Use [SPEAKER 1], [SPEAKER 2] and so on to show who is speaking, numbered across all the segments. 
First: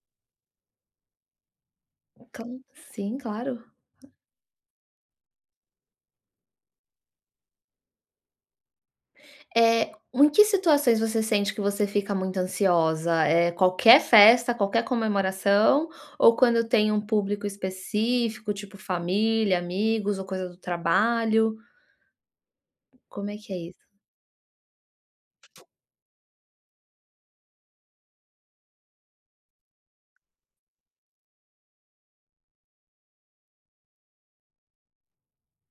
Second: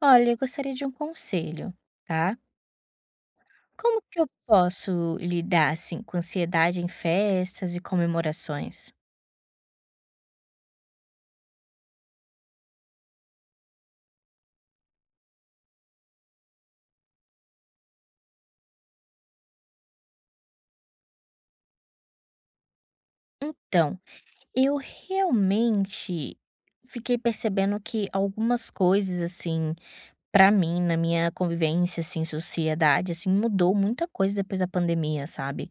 [SPEAKER 1] Olha, eu gostaria de um conselho, tá?
[SPEAKER 2] Cla Sim, claro.
[SPEAKER 1] Como que eu posso lidar assim com ansiedade em festas e comemorações?
[SPEAKER 2] Em que situações você sente que você fica muito ansiosa? É qualquer festa, qualquer comemoração ou quando tem um público específico, tipo família, amigos ou coisa do trabalho? Como é que é isso?
[SPEAKER 1] Então, eu realmente fiquei percebendo que algumas coisas assim, pra mim, na minha convivência assim, sociedade assim, mudou muita coisa depois da pandemia, sabe?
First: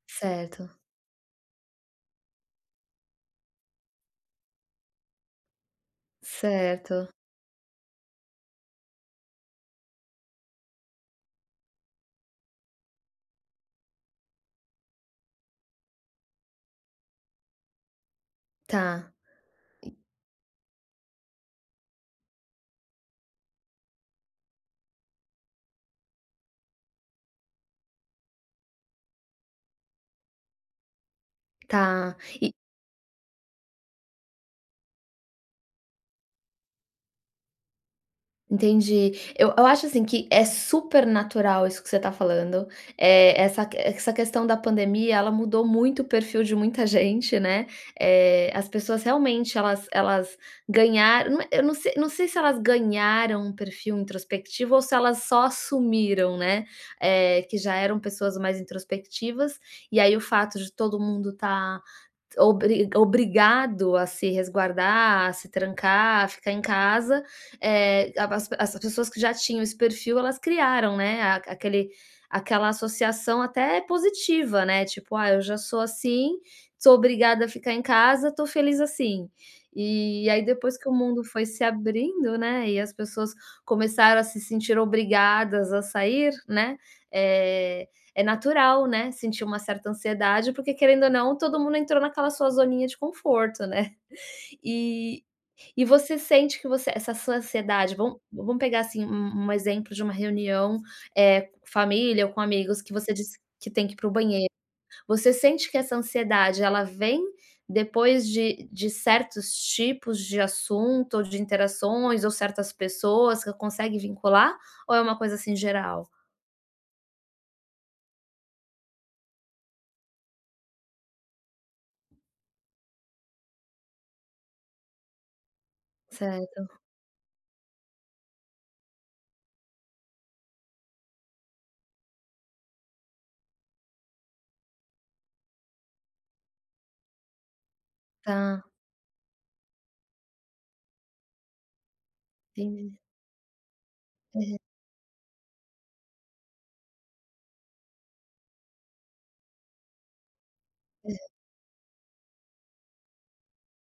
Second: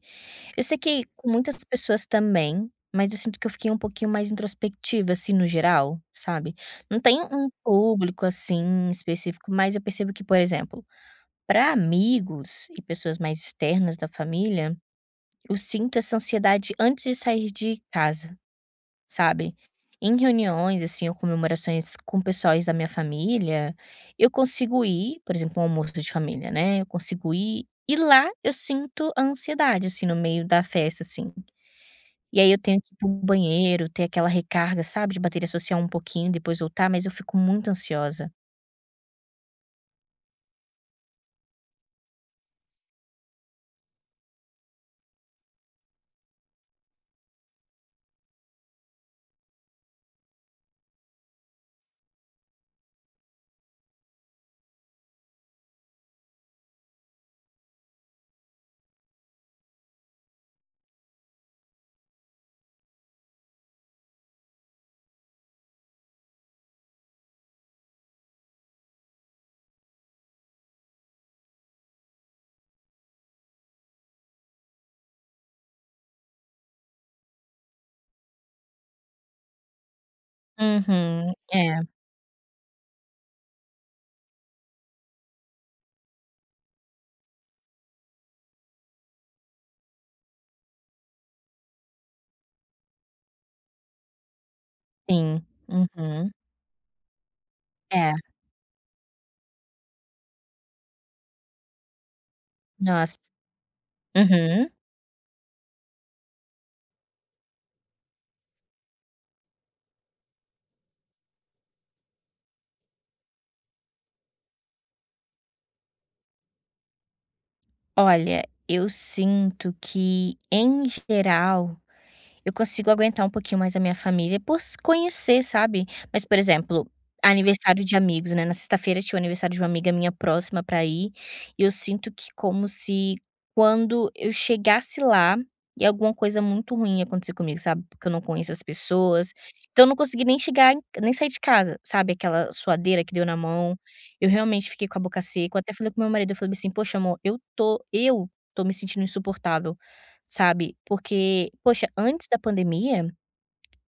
[SPEAKER 1] Eu
[SPEAKER 2] Certo,
[SPEAKER 1] sei que com muitas pessoas também, mas eu sinto que eu fiquei um pouquinho mais introspectiva, assim, no geral, sabe. Não
[SPEAKER 2] certo.
[SPEAKER 1] tem um público, assim, específico, mas eu percebo que, por exemplo, para amigos e pessoas mais externas da família, eu sinto essa ansiedade antes de sair de casa,
[SPEAKER 2] Tá,
[SPEAKER 1] sabe. Em reuniões, assim, ou comemorações com pessoais da minha família, eu consigo ir, por exemplo, um almoço de família, né, eu consigo ir, e lá eu sinto a ansiedade, assim, no meio da festa, assim.
[SPEAKER 2] tá.
[SPEAKER 1] E aí eu tenho que ir para banheiro, ter aquela recarga, sabe, de bateria social um pouquinho, depois voltar, mas eu fico muito ansiosa.
[SPEAKER 2] Entendi. Eu acho, assim, que é super natural isso que você está falando, essa questão da pandemia, ela mudou muito o perfil de muita gente, né, as pessoas realmente elas ganharam, não é, eu não sei se elas ganharam um perfil introspectivo ou se elas só assumiram, né, que já eram pessoas mais introspectivas, e aí o fato de todo mundo estar obrigado a se resguardar, a se trancar, a ficar em casa, a as as pessoas que já tinham esse perfil, elas criaram, né, a aquele aquela associação até positiva, né, tipo: "Ah, eu já sou assim, sou obrigada a ficar em casa, tô feliz assim." E aí depois que o mundo
[SPEAKER 1] Uhum.
[SPEAKER 2] foi se
[SPEAKER 1] É,
[SPEAKER 2] abrindo, né, e as pessoas começaram a se sentir obrigadas a sair, né, eh é natural, né, sentir uma certa ansiedade, porque querendo ou não, todo mundo entrou naquela sua zoninha de conforto, né. E
[SPEAKER 1] sim.
[SPEAKER 2] e você
[SPEAKER 1] Uhum.
[SPEAKER 2] sente que você essa sua ansiedade
[SPEAKER 1] É,
[SPEAKER 2] vamos pegar, assim, um exemplo de uma reunião, família ou com amigos que você
[SPEAKER 1] nossa.
[SPEAKER 2] disse que tem que ir para o banheiro.
[SPEAKER 1] Uhum.
[SPEAKER 2] Você sente que essa ansiedade ela vem depois de certos tipos de assunto ou de interações ou certas pessoas que consegue vincular, ou é uma coisa, assim, geral?
[SPEAKER 1] Olha, eu sinto que, em geral, eu consigo aguentar um pouquinho mais a minha família por se conhecer, sabe. Mas, por
[SPEAKER 2] Certo,
[SPEAKER 1] exemplo, aniversário de amigos, né, na sexta-feira tinha o aniversário de uma amiga minha próxima pra ir, e eu sinto que como se quando eu chegasse lá e alguma coisa muito ruim acontecer comigo, sabe, porque eu não conheço as
[SPEAKER 2] tá,
[SPEAKER 1] pessoas, então eu não consegui nem chegar em nem sair de casa, sabe, aquela
[SPEAKER 2] entendi.
[SPEAKER 1] suadeira que deu na mão. Eu realmente fiquei com a boca seca, eu até falei com meu marido, eu falei assim: "Poxa amor, eu tô me sentindo insuportável". Sabe, porque, poxa, antes da pandemia,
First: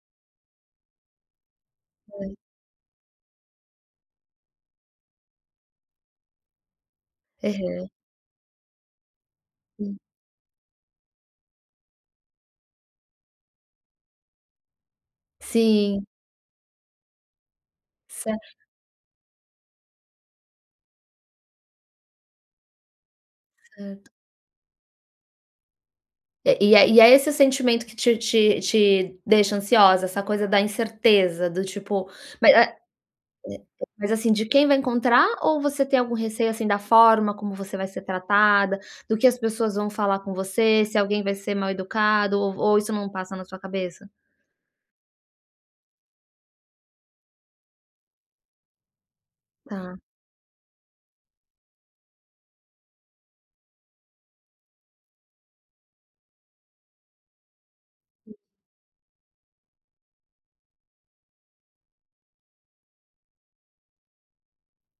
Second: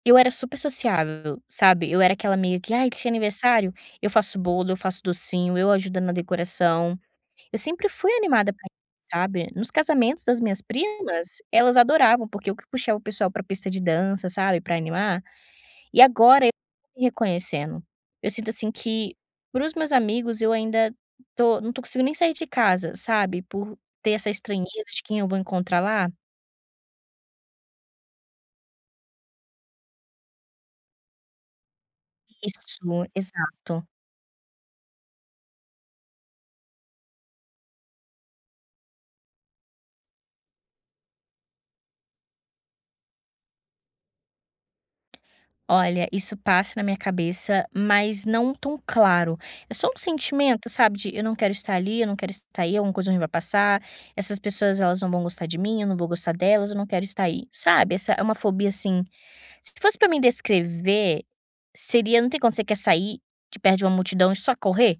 [SPEAKER 1] eu era super sociável, sabe, eu era
[SPEAKER 2] Aham,
[SPEAKER 1] aquela amiga que: "Ai, tinha aniversário? Eu faço bolo, eu faço docinho, eu ajudo na decoração". Eu
[SPEAKER 2] aham.
[SPEAKER 1] sempre fui animada pra isso, sabe. Nos
[SPEAKER 2] Sim,
[SPEAKER 1] casamentos das minhas primas, elas adoravam, porque eu que puxava o pessoal pra pista de dança, sabe, pra animar. E
[SPEAKER 2] sim,
[SPEAKER 1] agora eu tô me reconhecendo. Eu sinto,
[SPEAKER 2] certo,
[SPEAKER 1] assim, que para os meus amigos eu ainda tô não tô conseguindo nem sair de casa, sabe, por
[SPEAKER 2] certo.
[SPEAKER 1] ter essa estranheza de quem eu vou encontrar lá.
[SPEAKER 2] É esse sentimento que te deixa ansiosa, essa coisa da incerteza, do tipo mas a
[SPEAKER 1] Isso, exato.
[SPEAKER 2] mas, assim, de quem vai encontrar, ou você tem algum receio, assim, da forma como você vai ser tratada, do que as pessoas vão falar com você, se alguém vai ser mal educado, ou isso não passa na sua cabeça?
[SPEAKER 1] Olha, isso passa na minha cabeça, mas não tão claro. É só
[SPEAKER 2] Tá,
[SPEAKER 1] um sentimento, sabe, de eu não quero estar ali, eu não quero estar aí, alguma coisa ruim vai passar, essas pessoas elas não vão gostar de mim, eu não vou gostar delas, eu não quero estar aí. Sabe, essa é uma fobia assim. Se fosse pra mim descrever, seria, não tem quando você quer sair de perto de uma multidão e só correr?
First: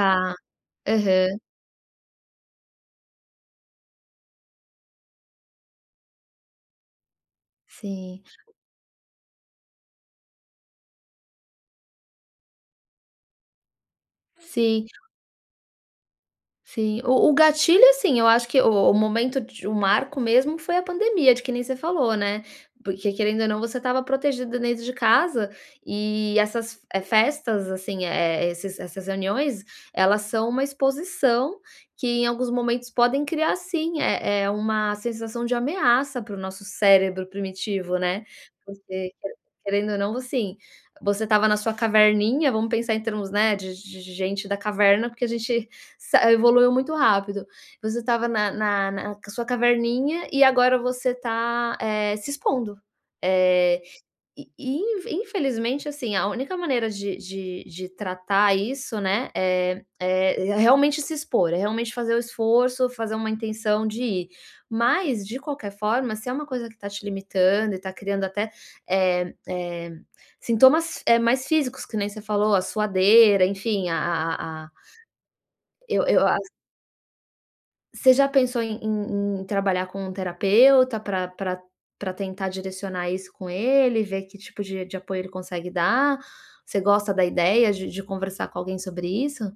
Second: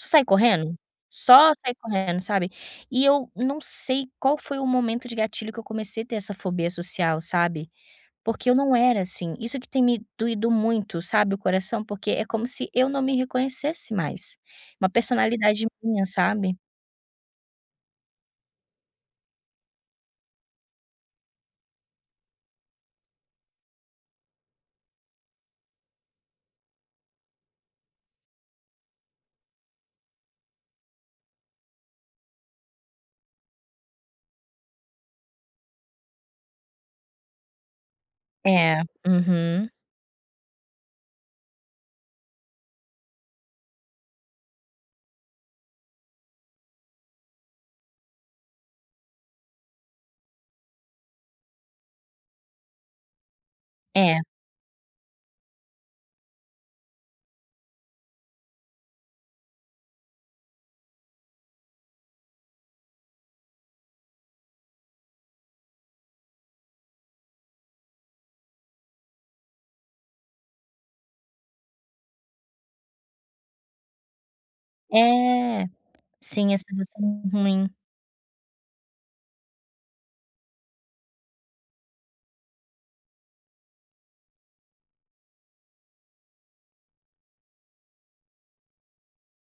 [SPEAKER 1] Só sair correndo?
[SPEAKER 2] Aham,
[SPEAKER 1] Só sair correndo, sabe? E eu não sei qual foi o momento de gatilho que eu comecei a ter essa fobia social, sabe?
[SPEAKER 2] sim,
[SPEAKER 1] Porque eu não era assim. Isso que tem me doído muito, sabe, o coração, porque é como se eu não me reconhecesse mais.
[SPEAKER 2] sim.
[SPEAKER 1] Uma personalidade minha, sabe.
[SPEAKER 2] Sim, o gatilho, assim, eu acho que o momento de o marco mesmo foi a pandemia, de que nem você falou, né, porque querendo ou não você estava protegida dentro de casa, e essas f festas, assim, esses essas reuniões, elas são uma exposição que em alguns momentos podem criar sim, é uma sensação de ameaça para o nosso cérebro primitivo, né,
[SPEAKER 1] É,
[SPEAKER 2] porque
[SPEAKER 1] uhum.
[SPEAKER 2] querendo ou não, assim, você estava na sua caverninha, vamos pensar em termos, né, de gente da caverna, porque a gente Sa evoluiu muito rápido. Você estava na sua caverninha e agora você está se expondo. Eh,
[SPEAKER 1] É,
[SPEAKER 2] e in infelizmente, assim, a única maneira de tratar isso, né, é realmente se expor, é realmente fazer o esforço, fazer uma intenção de ir. Mas, de qualquer forma, se é uma coisa que está te limitando e tá criando até, eh eh, sintomas, mais físicos, que nem você falou, a suadeira, enfim, a
[SPEAKER 1] é.
[SPEAKER 2] eu a
[SPEAKER 1] Sim, a sensação ruim.
[SPEAKER 2] você já pensou em em trabalhar com um terapeuta para para pra tentar direcionar isso com ele, ver que tipo de apoio ele consegue dar? Você gosta da ideia de conversar com alguém sobre isso?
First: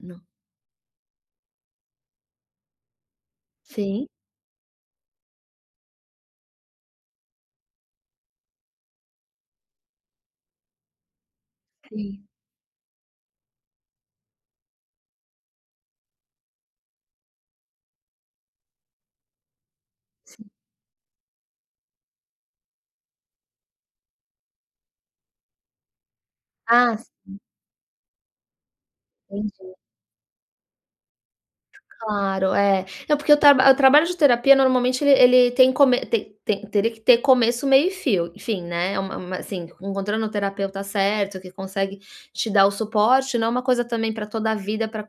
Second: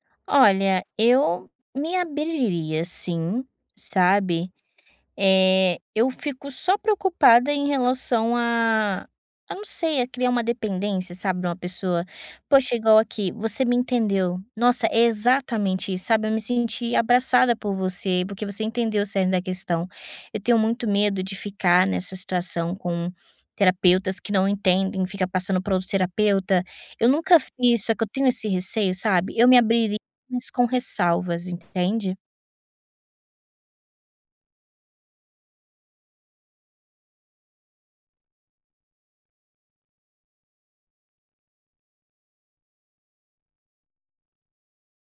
[SPEAKER 2] Não.
[SPEAKER 1] Olha, eu me abriria sim,
[SPEAKER 2] Sim,
[SPEAKER 1] sabe. Eu fico só preocupada em relação a não sei, a criar uma dependência, sabe, de uma pessoa.
[SPEAKER 2] sim,
[SPEAKER 1] Poxa, igual aqui, você me entendeu. Nossa, é exatamente isso, sabe? Eu me senti abraçada por você, porque você entendeu o cerne da questão. Eu
[SPEAKER 2] sim.
[SPEAKER 1] tenho muito medo de ficar nessa situação com terapeutas que não entendem, fica passando para outro terapeuta.
[SPEAKER 2] Ah,
[SPEAKER 1] Eu nunca fiz, só que eu tenho esse receio, sabe? Eu me
[SPEAKER 2] entendi.
[SPEAKER 1] abriria, mas com ressalvas, entende?
[SPEAKER 2] Claro, é. Não, porque o trabalho de terapia normalmente ele ele tem come tem tem teria que ter começo, meio e fio, enfim, né, é uma, assim, encontrando o terapeuta certo, que consegue te dar o suporte, não é uma coisa também para toda a vida para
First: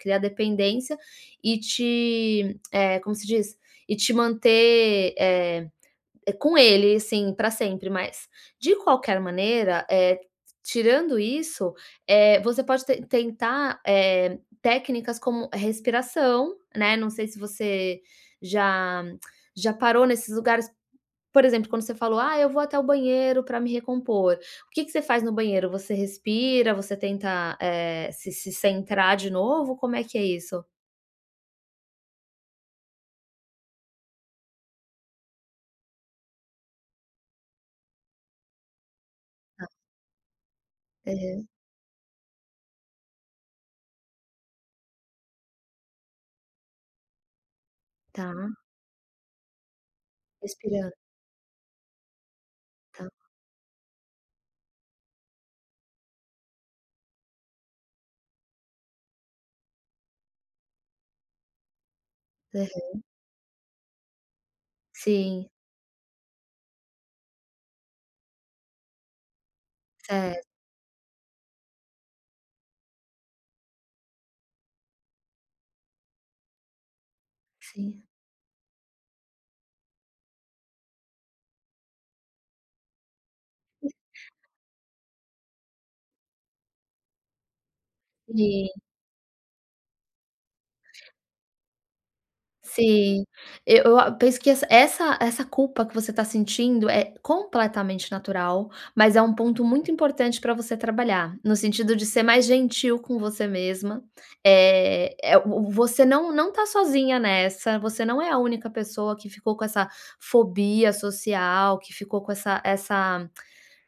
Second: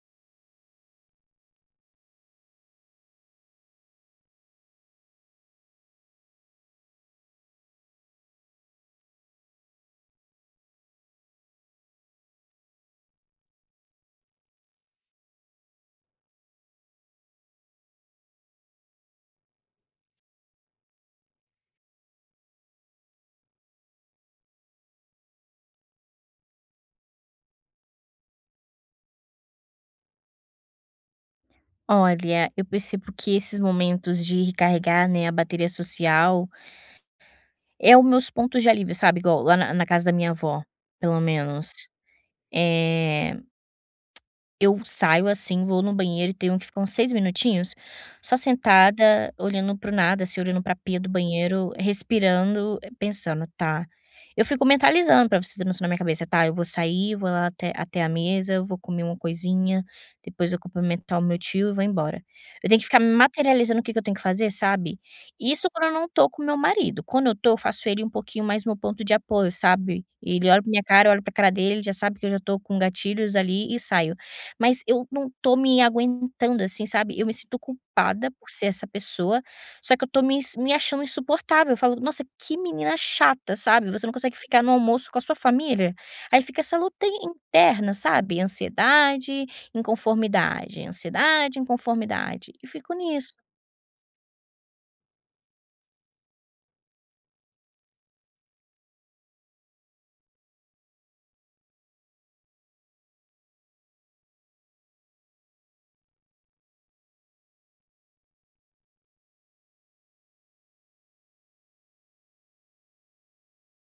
[SPEAKER 2] criar dependência e te, como se diz? E te manter, é com ele, assim, para sempre, mas, de qualquer maneira, tirando isso, você pode tentar, técnicas como respiração, né, não sei se você já já parou nesses lugares, por exemplo, quando você falou: "Ah, eu vou até o banheiro para me recompor." O que que você faz no banheiro? Você respira, você tenta, se centrar de novo, como é que é isso?
[SPEAKER 1] Olha, eu percebo que esses momentos de recarregar, né, a bateria social é o meus pontos de alívio, sabe, igual lá na casa da minha avó, pelo
[SPEAKER 2] Aham,
[SPEAKER 1] menos. Eh eu saio, assim, vou no banheiro e tenho um que ficar uns 6 minutinhos só
[SPEAKER 2] tá,
[SPEAKER 1] sentada, olhando para o nada, assim, olhando pra
[SPEAKER 2] respirando,
[SPEAKER 1] pia do banheiro, respirando,
[SPEAKER 2] tá.
[SPEAKER 1] pensando: "Tá". Eu fico mentalizando pra você ter noção na minha cabeça: "Tá, eu vou sair, vou lá até a mesa, eu vou comer uma coisinha, depois eu cumprimentar o meu tio e vou embora". Eu tenho que
[SPEAKER 2] Aham.
[SPEAKER 1] ficar materializando o que que eu tenho que fazer, sabe.
[SPEAKER 2] Sim,
[SPEAKER 1] Isso quando eu não tô com meu marido. Quando eu tô, eu faço ele um pouquinho mais meu ponto de apoio, sabe.
[SPEAKER 2] certo,
[SPEAKER 1] Ele olha pra minha cara, eu olho pra cara dele, ele já sabe que eu já tô com gatilhos ali e saio. Mas eu não tô me aguentando, assim, sabe. Eu me sinto culpada por ser essa pessoa, só que eu tô me achando insuportável. Eu falo: "Nossa, que menina chata", sabe. Você não consegue ficar no almoço com a sua família. Aí fica essa luta in interna, sabe.
[SPEAKER 2] sim.
[SPEAKER 1] Ansiedade, inconformidade, e fico
[SPEAKER 2] Sim,
[SPEAKER 1] nisso.
[SPEAKER 2] eu a penso que essa culpa que você tá sentindo é completamente natural, mas é um ponto muito importante pra você trabalhar, no sentido de ser mais gentil com você mesma, eh, é o você não tá sozinha nessa, você não é a única pessoa que ficou com essa fobia social, que ficou com essa essa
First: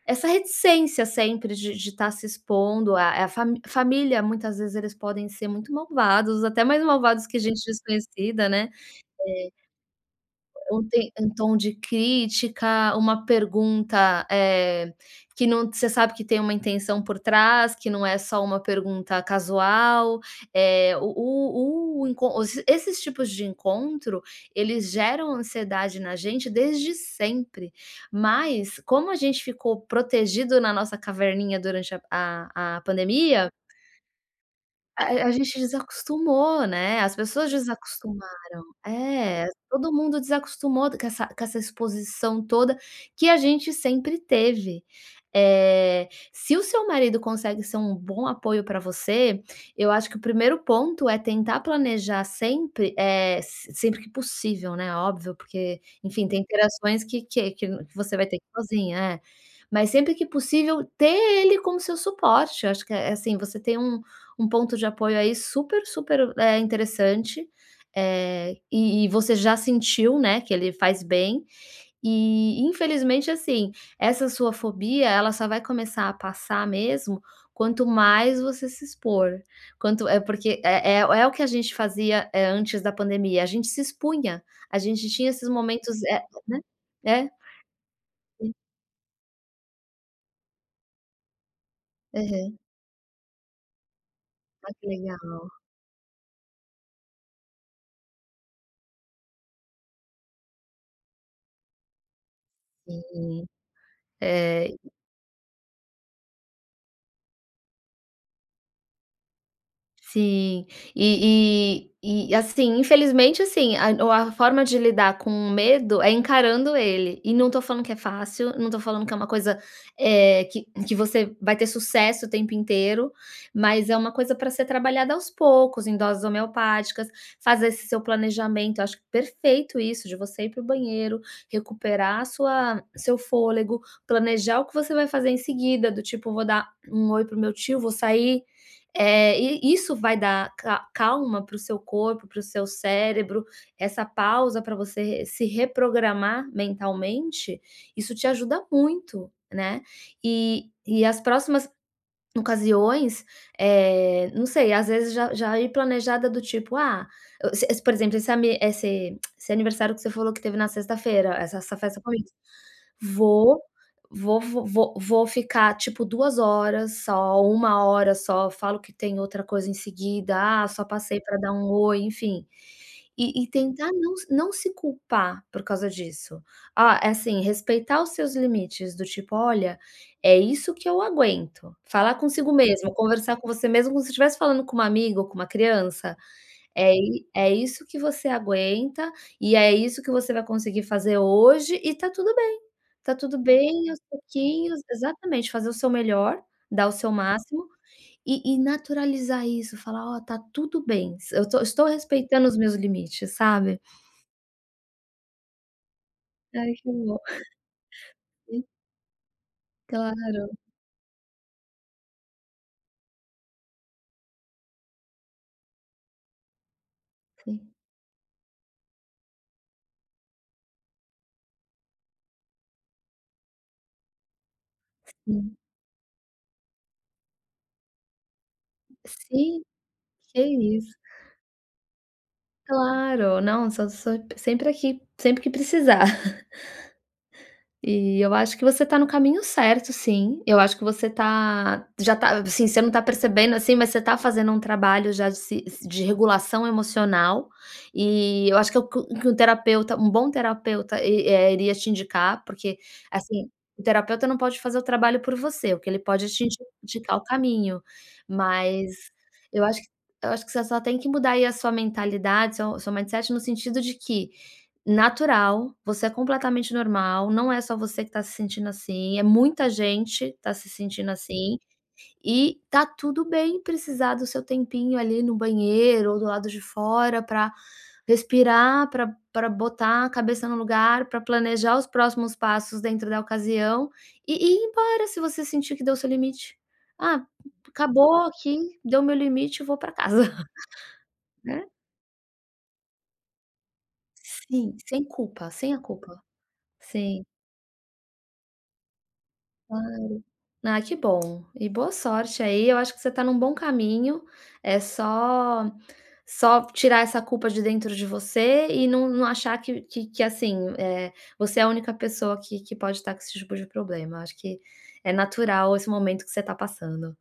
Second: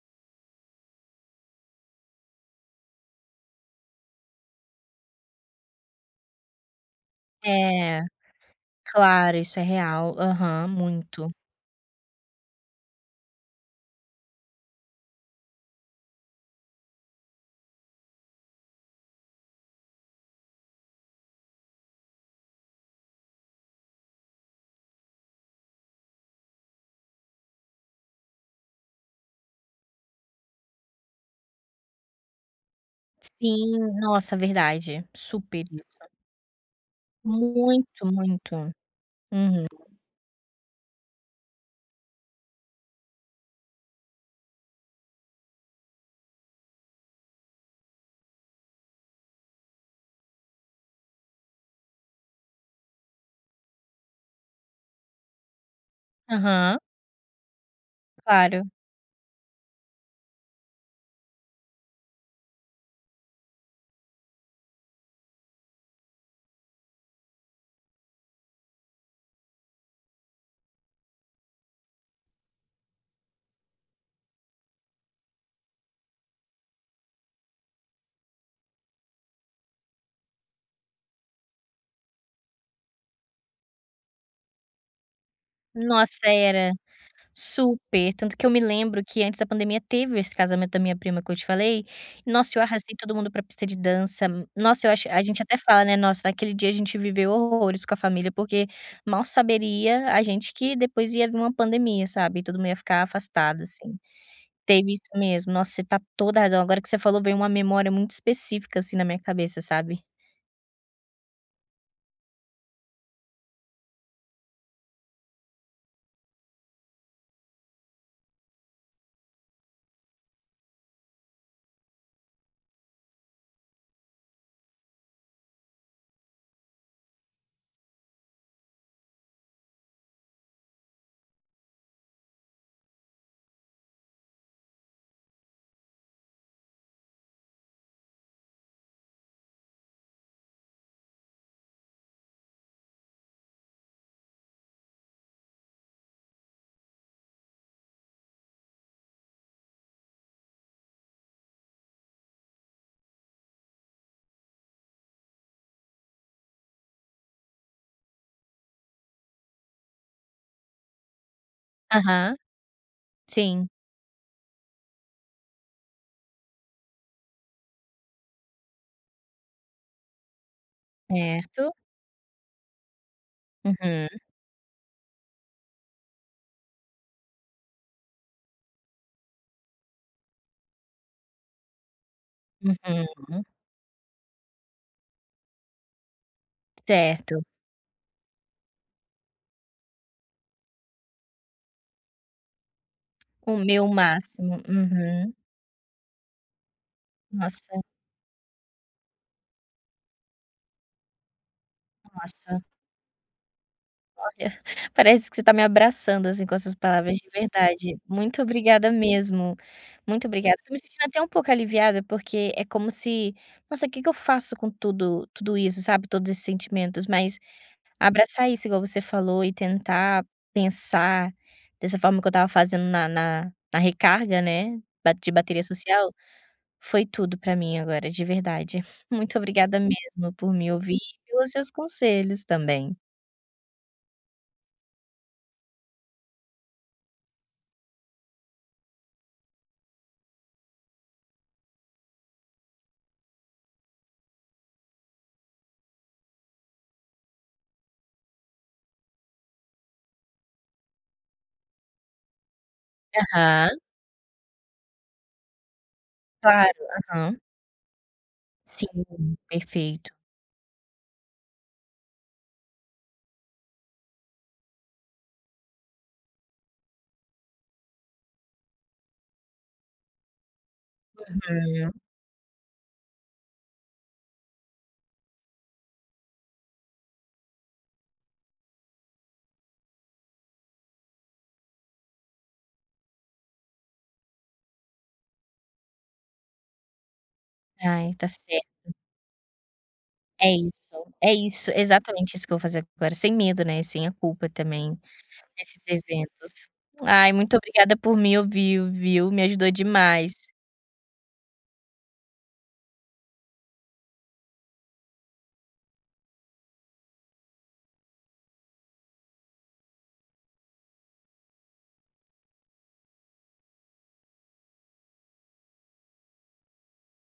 [SPEAKER 2] essa reticência sempre de tá se expondo, a fami família muitas vezes eles podem ser muito malvados, até mais malvados que gente
[SPEAKER 1] É,
[SPEAKER 2] desconhecida, né,
[SPEAKER 1] claro, isso é real. Aham,
[SPEAKER 2] ou tem um
[SPEAKER 1] muito.
[SPEAKER 2] tom de crítica, uma pergunta, que não, você sabe que tem uma intenção por trás, que não é só uma pergunta casual, eh, o enco os esses tipos de encontro, eles geram ansiedade na gente desde sempre, mas, como a gente ficou protegido na nossa caverninha durante a pandemia,
[SPEAKER 1] Sim, nossa,
[SPEAKER 2] a
[SPEAKER 1] verdade.
[SPEAKER 2] a gente
[SPEAKER 1] Super isso.
[SPEAKER 2] desacostumou, né, as pessoas,
[SPEAKER 1] Muito, muito.
[SPEAKER 2] é,
[SPEAKER 1] Uhum.
[SPEAKER 2] todo mundo desacostumou com essa, com essa exposição toda que a gente sempre teve. Se o seu marido consegue ser um bom apoio para você, eu acho que o primeiro ponto é tentar planejar sempre, eh, se sempre que possível, né, óbvio, porque, enfim, tem
[SPEAKER 1] Aham,
[SPEAKER 2] interações que você vai ter que ir
[SPEAKER 1] claro.
[SPEAKER 2] sozinha, é. Mas sempre que possível, ter ele como seu suporte, eu acho que é assim, você tem um ponto de apoio aí super, super, interessante, e você já sentiu, né, que ele faz bem, e infelizmente, assim, essa sua fobia, ela só vai começar a passar mesmo quanto mais você se expor. Quanto é porque é é é o que a gente fazia, antes da pandemia, a gente se expunha, a gente tinha esses momentos,
[SPEAKER 1] Nossa,
[SPEAKER 2] né.
[SPEAKER 1] era.
[SPEAKER 2] É,
[SPEAKER 1] Super. Tanto que eu
[SPEAKER 2] sim.
[SPEAKER 1] me lembro que antes da pandemia teve esse casamento da minha prima que eu te falei. Nossa, eu arrastei todo mundo pra pista de dança.
[SPEAKER 2] Ah, que
[SPEAKER 1] Nossa, eu acho
[SPEAKER 2] legal.
[SPEAKER 1] a gente até fala, né: "Nossa, naquele dia a gente viveu horrores com a família", porque mal saberia a gente que depois ia vir uma pandemia, sabe, e todo mundo ia ficar
[SPEAKER 2] Sim,
[SPEAKER 1] afastado, assim.
[SPEAKER 2] é.
[SPEAKER 1] Teve isso mesmo. Nossa, você tá toda razão. Agora que você falou, veio uma memória muito específica, assim, na minha cabeça, sabe.
[SPEAKER 2] Sim, e e e assim, infelizmente, assim, a forma de lidar com o medo é encarando ele, e não tô falando que é fácil, não tô falando que é uma coisa, que você vai ter sucesso o tempo inteiro, mas é uma coisa para ser trabalhada aos poucos, em doses homeopáticas, fazer esse seu planejamento, eu acho perfeito isso, de você ir pro banheiro, recuperar sua seu fôlego, planejar o que você vai fazer em seguida, do tipo: "Vou dar um oi pro meu tio, vou sair." E isso vai dar ca calma para o seu corpo, para o seu cérebro, essa pausa para você se reprogramar mentalmente, isso te ajuda muito, né. E as próximas ocasiões, não sei, às vezes já ir planejada, do tipo: "Ah," se por exemplo, esse ami esse esse aniversário que você falou que teve na sexta-feira, essa festa comigo,
[SPEAKER 1] Aham.
[SPEAKER 2] Vou
[SPEAKER 1] Sim.
[SPEAKER 2] vou ficar, tipo, 2 horas só, 1 hora só, falo que tem outra coisa em seguida, ah, só passei para dar um
[SPEAKER 1] Certo.
[SPEAKER 2] oi, enfim. E tentar
[SPEAKER 1] Uhum,
[SPEAKER 2] não se culpar por causa disso. Ah, é assim, respeitar os seus limites, do tipo: "Olha, é isso que eu aguento." Falar consigo mesmo, conversar
[SPEAKER 1] uhum.
[SPEAKER 2] com você mesmo como se estivesse falando com uma amiga ou com uma criança, é i
[SPEAKER 1] Certo.
[SPEAKER 2] é isso que você aguenta e é isso que você vai conseguir fazer hoje, e tá tudo bem. Tá tudo
[SPEAKER 1] O
[SPEAKER 2] bem,
[SPEAKER 1] meu
[SPEAKER 2] aos
[SPEAKER 1] máximo.
[SPEAKER 2] pouquinhos,
[SPEAKER 1] Uhum.
[SPEAKER 2] exatamente, fazer o seu melhor, dar o seu máximo,
[SPEAKER 1] Nossa,
[SPEAKER 2] e naturalizar isso, falar: "Ó, tá tudo bem, s eu tô estou respeitando os
[SPEAKER 1] nossa,
[SPEAKER 2] meus limites," sabe.
[SPEAKER 1] olha, parece que você está me abraçando, assim, com
[SPEAKER 2] Ai,
[SPEAKER 1] essas
[SPEAKER 2] que
[SPEAKER 1] palavras,
[SPEAKER 2] bom.
[SPEAKER 1] de verdade. Muito
[SPEAKER 2] Sim,
[SPEAKER 1] obrigada mesmo. Muito
[SPEAKER 2] claro.
[SPEAKER 1] obrigada. Tô me sentindo até um pouco aliviada, porque é como se: "Nossa, o que que eu faço com tudo isso?", sabe, todos esses sentimentos. Mas
[SPEAKER 2] Sim,
[SPEAKER 1] abraçar isso, igual você falou, e tentar pensar dessa forma que eu estava fazendo na recarga, né, ba de
[SPEAKER 2] sim.
[SPEAKER 1] bateria social. Foi tudo pra mim agora, de verdade. Muito
[SPEAKER 2] Sim,
[SPEAKER 1] obrigada mesmo
[SPEAKER 2] que
[SPEAKER 1] por me
[SPEAKER 2] isso.
[SPEAKER 1] ouvir e pelos seus conselhos também.
[SPEAKER 2] Claro, não, só sempre aqui, sempre que precisar. E eu acho que você tá no caminho certo, sim, eu acho que você tá, já tá assim, você não tá percebendo, assim, mas você tá fazendo um trabalho já de se de regulação emocional, e eu acho que é o que que um terapeuta um bom terapeuta iria te indicar, porque, assim,
[SPEAKER 1] Aham,
[SPEAKER 2] o terapeuta não pode fazer o trabalho por você, o que ele pode é te
[SPEAKER 1] claro,
[SPEAKER 2] indicar o
[SPEAKER 1] aham.
[SPEAKER 2] caminho, mas
[SPEAKER 1] Sim,
[SPEAKER 2] eu acho que
[SPEAKER 1] perfeito.
[SPEAKER 2] eu acho que você só tem que mudar aí a sua mentalidade, seu mindset no sentido de que natural, você é completamente normal, não é só você que está se sentindo assim, é muita gente tá se sentindo assim,
[SPEAKER 1] Uhum.
[SPEAKER 2] e tá tudo bem precisar do seu tempinho ali no banheiro ou do lado de fora para respirar, para botar a cabeça no lugar, para planejar os próximos passos dentro da ocasião, e ir embora se você sentir que deu seu limite. "Ah, acabou
[SPEAKER 1] Ai, tá
[SPEAKER 2] aqui,
[SPEAKER 1] certo.
[SPEAKER 2] deu meu limite, eu vou para casa,"
[SPEAKER 1] É
[SPEAKER 2] né.
[SPEAKER 1] isso, exatamente isso que eu vou fazer agora, sem medo, né, sem a culpa
[SPEAKER 2] Sim,
[SPEAKER 1] também,
[SPEAKER 2] sem culpa, sem a
[SPEAKER 1] nesses
[SPEAKER 2] culpa.
[SPEAKER 1] eventos.
[SPEAKER 2] Sim.
[SPEAKER 1] Ai, muito obrigada por me ouvir, viu, me ajudou demais.
[SPEAKER 2] Ah, que bom. E boa sorte aí, eu acho que você tá num bom caminho, é só tirar essa culpa de dentro de você e não achar que, assim, você é a única pessoa que pode estar com esse tipo de problema. Eu acho que é natural esse momento que você tá passando.